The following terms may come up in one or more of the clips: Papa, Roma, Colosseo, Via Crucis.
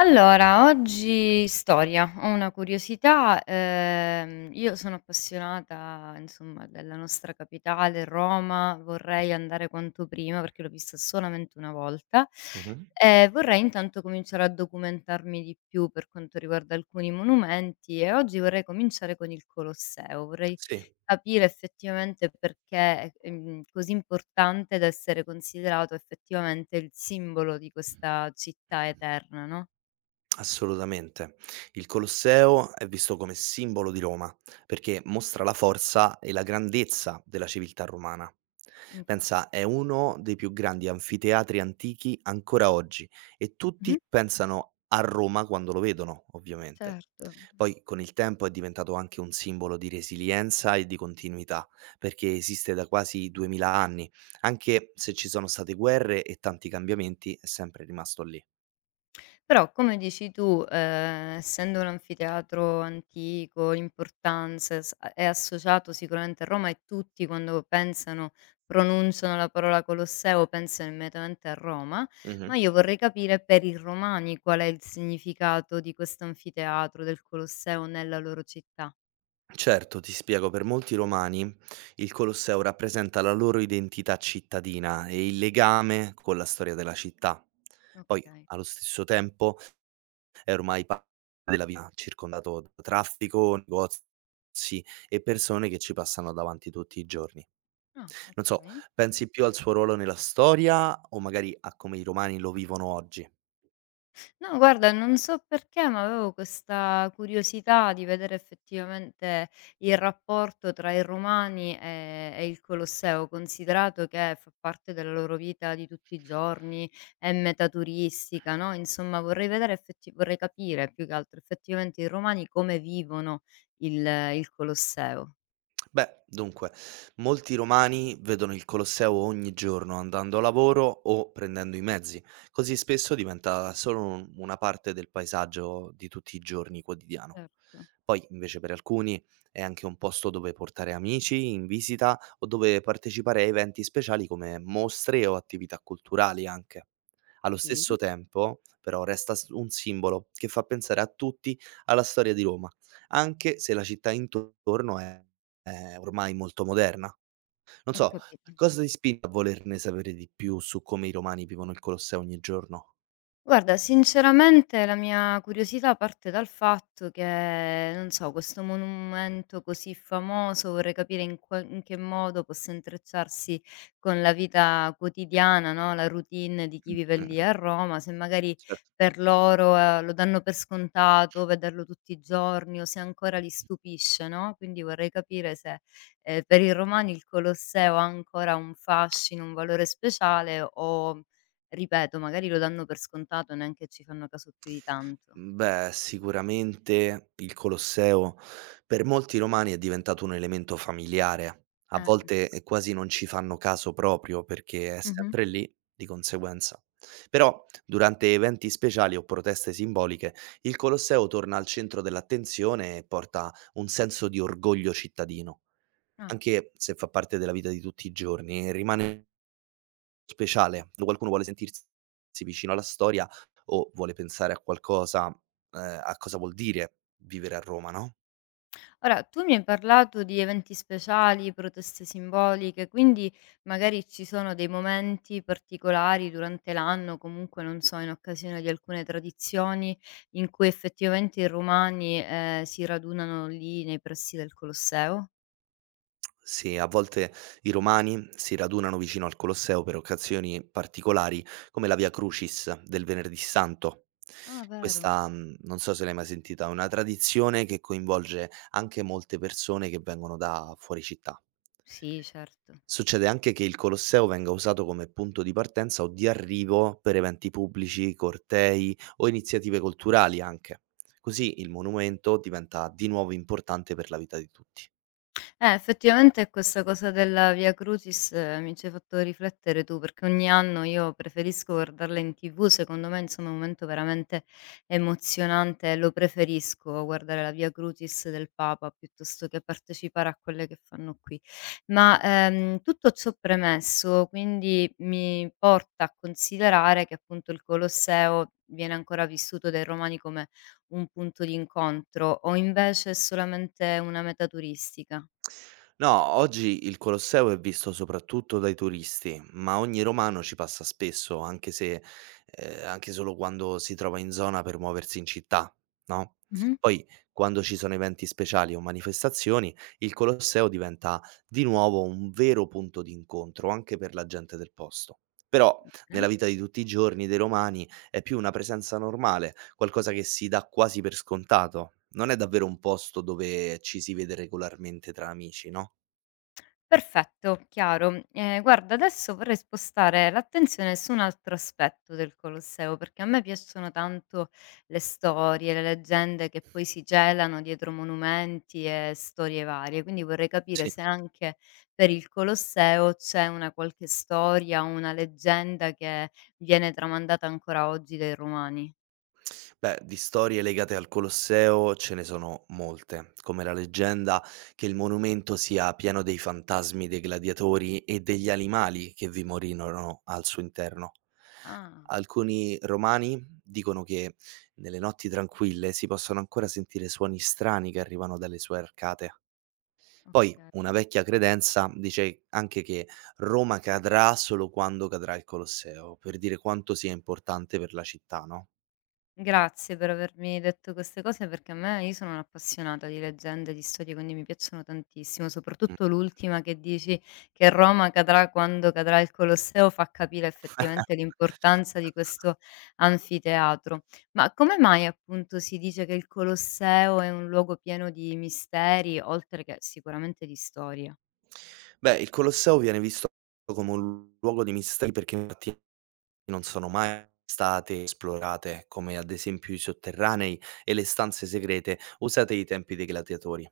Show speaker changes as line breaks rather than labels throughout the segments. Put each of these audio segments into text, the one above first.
Allora, oggi storia. Ho una curiosità, io sono appassionata, insomma, della nostra capitale, Roma, vorrei andare quanto prima perché l'ho vista solamente una volta.
Mh-mh.
E vorrei intanto cominciare a documentarmi di più per quanto riguarda alcuni monumenti e oggi vorrei cominciare con il Colosseo. Vorrei
Sì.
capire effettivamente perché è, così importante da essere considerato effettivamente il simbolo di questa città eterna, no?
Assolutamente. Il Colosseo è visto come simbolo di Roma, perché mostra la forza e la grandezza della civiltà romana.
Infa
Pensa, è uno dei più grandi anfiteatri antichi ancora oggi e
Mh-mh.
tutti pensano a Roma quando lo vedono, ovviamente.
Certo.
Poi con il tempo è diventato anche un simbolo di resilienza e di continuità, perché esiste da quasi 2000 anni, anche se ci sono state guerre e tanti cambiamenti, è sempre rimasto lì.
Però come dici tu, essendo un anfiteatro antico, l'importanza è s è associato sicuramente a Roma e tutti quando pensano pronunciano la parola Colosseo pensano immediatamente a Roma, ma
Mhm.
io vorrei capire per i romani qual è il significato di questo anfiteatro, del Colosseo nella loro città.
Certo, ti spiego, per molti romani il Colosseo rappresenta la loro identità cittadina e il legame con la storia della città. Poi,
Okay.
allo stesso tempo, è ormai parte della vita, circondato da traffico, negozi e persone che ci passano davanti tutti i giorni.
Ah,
Non so,
okay.
pensi più al suo ruolo nella storia o magari a come i romani lo vivono oggi?
No, guarda, non so perché, ma avevo questa curiosità di vedere effettivamente il rapporto tra i romani e il Colosseo, considerato che fa parte della loro vita di tutti i giorni, è meta turistica, no, insomma vorrei vedere effetti vorrei capire più che altro effettivamente i romani come vivono il Colosseo.
Beh, dunque, molti romani vedono il Colosseo ogni giorno andando a lavoro o prendendo i mezzi, così spesso diventa solo una parte del paesaggio di tutti i giorni quotidiano.
Certo,
Poi, invece, per alcuni è anche un posto dove portare amici in visita o dove partecipare a eventi speciali come mostre o attività culturali anche. Allo
sì,
stesso tempo, però, resta un simbolo che fa pensare a tutti alla storia di Roma, anche se la città intorno è ormai molto moderna. Non
ho
so,
capito.
cosa ti spinge a volerne sapere di più su come i romani vivono il Colosseo ogni giorno?
Guarda, sinceramente la mia curiosità parte dal fatto che, non so, questo monumento così famoso, vorrei capire in che modo possa intrecciarsi con la vita quotidiana, no? La routine di chi vive lì
Mh-mh,
a Roma, se magari
certo.
per loro lo danno per scontato, vederlo tutti i giorni o se ancora li stupisce, no? Quindi vorrei capire se per i romani il Colosseo ha ancora un fascino, un valore speciale o Ripeto, magari lo danno per scontato, neanche ci fanno caso più di tanto.
Beh, sicuramente il Colosseo per molti romani è diventato un elemento familiare. A
Infa
volte, quasi non ci fanno caso proprio perché è
Mh-mh.
sempre lì, di conseguenza. Però durante eventi speciali o proteste simboliche, il Colosseo torna al centro dell'attenzione e porta un senso di orgoglio cittadino.
Ah.
Anche se fa parte della vita di tutti i giorni, rimane speciale. Quando qualcuno vuole sentirsi vicino alla storia o vuole pensare a qualcosa, a cosa vuol dire vivere a Roma, no,
Ora, tu mi hai parlato di eventi speciali, proteste simboliche, quindi magari ci sono dei momenti particolari durante l'anno, comunque non so, in occasione di alcune tradizioni, in cui effettivamente i romani, si radunano lì nei pressi del Colosseo?
se a volte i romani si radunano vicino al Colosseo per occasioni particolari, come la Via Crucis del Venerdì Santo.
Ah, vero.
Questa, non so se l'hai mai sentita, è una tradizione che coinvolge anche molte persone che vengono da fuori città.
Sì, certo.
Succede anche che il Colosseo venga usato come punto di partenza o di arrivo per eventi pubblici, cortei o iniziative culturali anche. Così il monumento diventa di nuovo importante per la vita di tutti.
Effettivamente questa cosa della Via Crucis mi ci hai fatto riflettere tu, perché ogni anno io preferisco guardarla in TV, secondo me insomma è un momento veramente emozionante, lo preferisco guardare la Via Crucis del Papa piuttosto che partecipare a quelle che fanno qui. Ma tutto ciò premesso, quindi mi porta a considerare che appunto il Colosseo viene ancora vissuto dai romani come un punto di incontro o invece è solamente una meta turistica.
No, oggi il Colosseo è visto soprattutto dai turisti, ma ogni romano ci passa spesso, anche se anche solo quando si trova in zona per muoversi in città, no,
Mh-mh.
poi quando ci sono eventi speciali o manifestazioni, il Colosseo diventa di nuovo un vero punto d'incontro anche per la gente del posto. Però nella
Bene.
vita di tutti i giorni dei romani è più una presenza normale, qualcosa che si dà quasi per scontato. Non è davvero un posto dove ci si vede regolarmente tra amici, no?
Perfetto, chiaro. Guarda adesso vorrei spostare l'attenzione su un altro aspetto del Colosseo, perché a me piacciono tanto le storie, le leggende che poi si celano dietro monumenti e storie varie, quindi vorrei capire
Sì.
se anche per il Colosseo c'è una qualche storia, una leggenda che viene tramandata ancora oggi dai romani.
Beh, di storie legate al Colosseo ce ne sono molte, come la leggenda che il monumento sia pieno dei fantasmi dei gladiatori e degli animali che vi morirono al suo interno.
Ah,
Alcuni romani dicono che nelle notti tranquille si possono ancora sentire suoni strani che arrivano dalle sue arcate. Poi
okay.
una vecchia credenza dice anche che Roma cadrà solo quando cadrà il Colosseo, per dire quanto sia importante per la città, no.
Grazie per avermi detto queste cose perché a me io sono un'appassionata di leggende, di storie, quindi mi piacciono tantissimo,
Mh.
soprattutto l'ultima che dici che Roma cadrà quando cadrà il Colosseo fa capire effettivamente l'importanza di questo anfiteatro. Ma come mai appunto si dice che il Colosseo è un luogo pieno di misteri, oltre che sicuramente di storia?
Beh, il Colosseo viene visto come un luogo di misteri perché infatti non sono mai state esplorate, come ad esempio i sotterranei e le stanze segrete usate ai tempi dei gladiatori.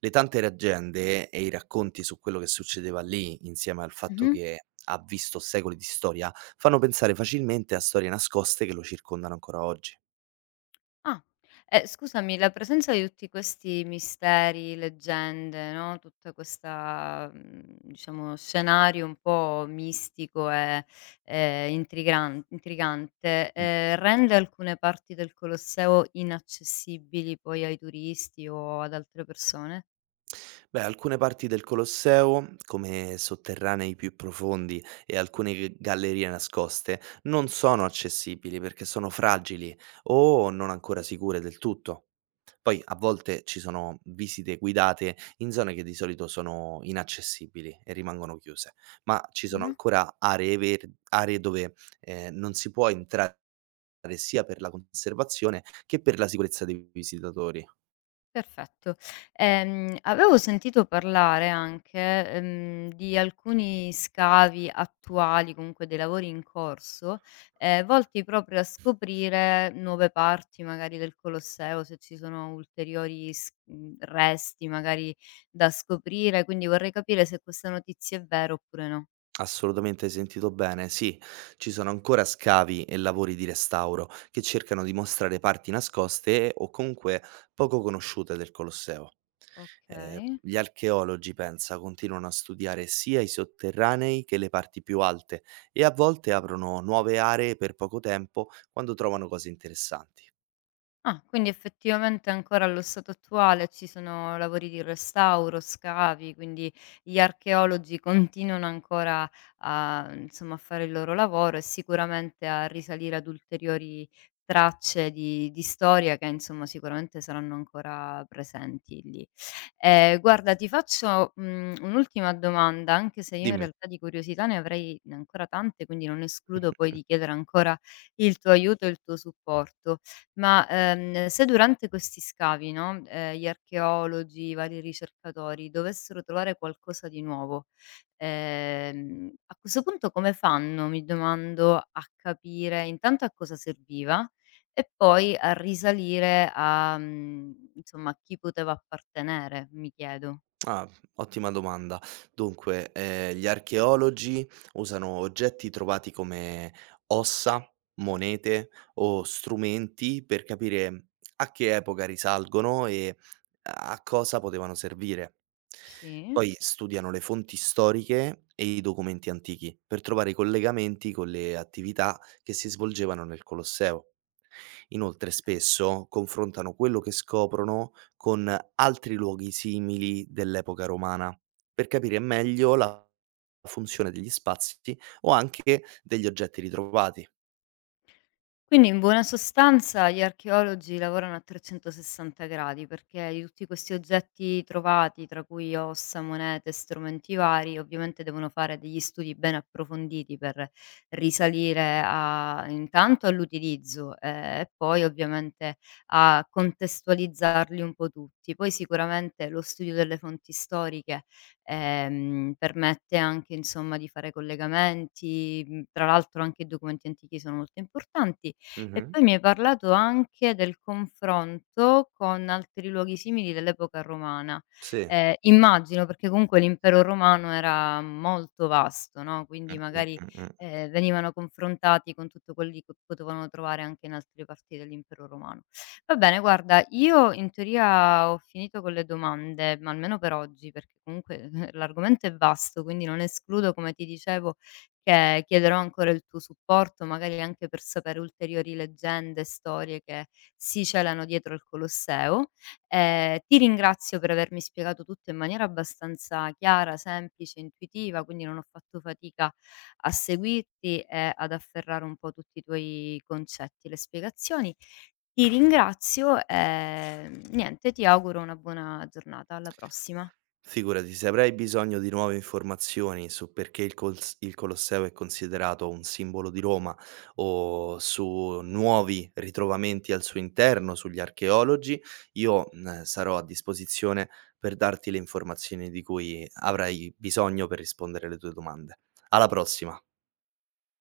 Le tante leggende e i racconti su quello che succedeva lì, insieme al fatto che ha visto secoli di storia, fanno pensare facilmente a storie nascoste che lo circondano ancora oggi.
Ah. E scusami, la presenza di tutti questi misteri, leggende, no, tutta questa, diciamo, scenario un po' mistico e, intrigante, rende alcune parti del Colosseo inaccessibili poi ai turisti o ad altre persone?
Beh, alcune parti del Colosseo, come sotterranei più profondi e alcune gallerie nascoste, non sono accessibili perché sono fragili o non ancora sicure del tutto. Poi a volte ci sono visite guidate in zone che di solito sono inaccessibili e rimangono chiuse, ma ci sono
Mh-mh.
ancora aree, aree dove non si può entrare sia per la conservazione che per la sicurezza dei visitatori.
Perfetto. Avevo sentito parlare anche, di alcuni scavi attuali, comunque dei lavori in corso, volti proprio a scoprire nuove parti magari del Colosseo, se ci sono resti magari da scoprire, quindi vorrei capire se questa notizia è vera oppure no.
Assolutamente, hai sentito bene. Sì, ci sono ancora scavi e lavori di restauro che cercano di mostrare parti nascoste o comunque poco conosciute del Colosseo.
Okay.
Gli archeologi, pensa, continuano a studiare sia i sotterranei che le parti più alte e a volte aprono nuove aree per poco tempo quando trovano cose interessanti.
Ah, quindi effettivamente ancora allo stato attuale ci sono lavori di restauro, scavi, quindi gli archeologi continuano ancora a, insomma, a fare il loro lavoro e sicuramente a risalire ad ulteriori tracce di storia che insomma sicuramente saranno ancora presenti lì. Guarda, ti faccio un'ultima domanda, anche se io in
Dimmi.
realtà di curiosità ne avrei ancora tante, quindi non escludo poi di chiedere ancora il tuo aiuto e il tuo supporto. Ma, se durante questi scavi, no, gli archeologi, i vari ricercatori dovessero trovare qualcosa di nuovo, a questo punto come fanno, mi domando, a capire intanto a cosa serviva e poi a risalire a insomma, a chi poteva appartenere, mi chiedo.
Ah, ottima domanda. Dunque, gli archeologi usano oggetti trovati come ossa, monete o strumenti per capire a che epoca risalgono e a cosa potevano servire.
Sì,
Poi studiano le fonti storiche e i documenti antichi per trovare i collegamenti con le attività che si svolgevano nel Colosseo. Inoltre
okay.
spesso confrontano quello che scoprono con altri luoghi simili dell'epoca romana, per capire meglio la funzione degli spazi o anche degli oggetti ritrovati.
Quindi in buona sostanza gli archeologi lavorano a 360 gradi perché di tutti questi oggetti trovati, tra cui ossa, monete, strumenti vari, ovviamente devono fare degli studi ben approfonditi per risalire a, intanto all'utilizzo e poi ovviamente a contestualizzarli un po' tutti. Poi sicuramente lo studio delle fonti storiche permette anche insomma di fare collegamenti, tra l'altro anche i documenti antichi sono molto importanti e
Mh-mh.
poi mi hai parlato anche del confronto con altri luoghi simili dell'epoca romana.
Sì.
Immagino, perché comunque l'impero romano era molto vasto, no,
Mh,
quindi
mh,
magari,
mh, mh.
venivano confrontati con tutto quelli che potevano trovare anche in altre parti dell'impero romano. Va bene, guarda, io in teoria ho finito con le domande, ma almeno per oggi, perché comunque l'argomento è vasto, quindi non escludo, come ti dicevo, che chiederò ancora il tuo supporto, magari anche per sapere ulteriori leggende e storie che si celano dietro il Colosseo. Ti ringrazio per avermi spiegato tutto in maniera abbastanza chiara, semplice, intuitiva, quindi non ho fatto fatica a seguirti e ad afferrare un po' tutti i tuoi concetti e le spiegazioni. Ti ringrazio e, niente, ti auguro una buona giornata. Alla prossima.
Figurati, se avrai bisogno di nuove informazioni su perché il Cols il Colosseo è considerato un simbolo di Roma o su nuovi ritrovamenti al suo interno, sugli archeologi, io, sarò a disposizione per darti le informazioni di cui avrai bisogno per rispondere alle tue domande. Alla prossima.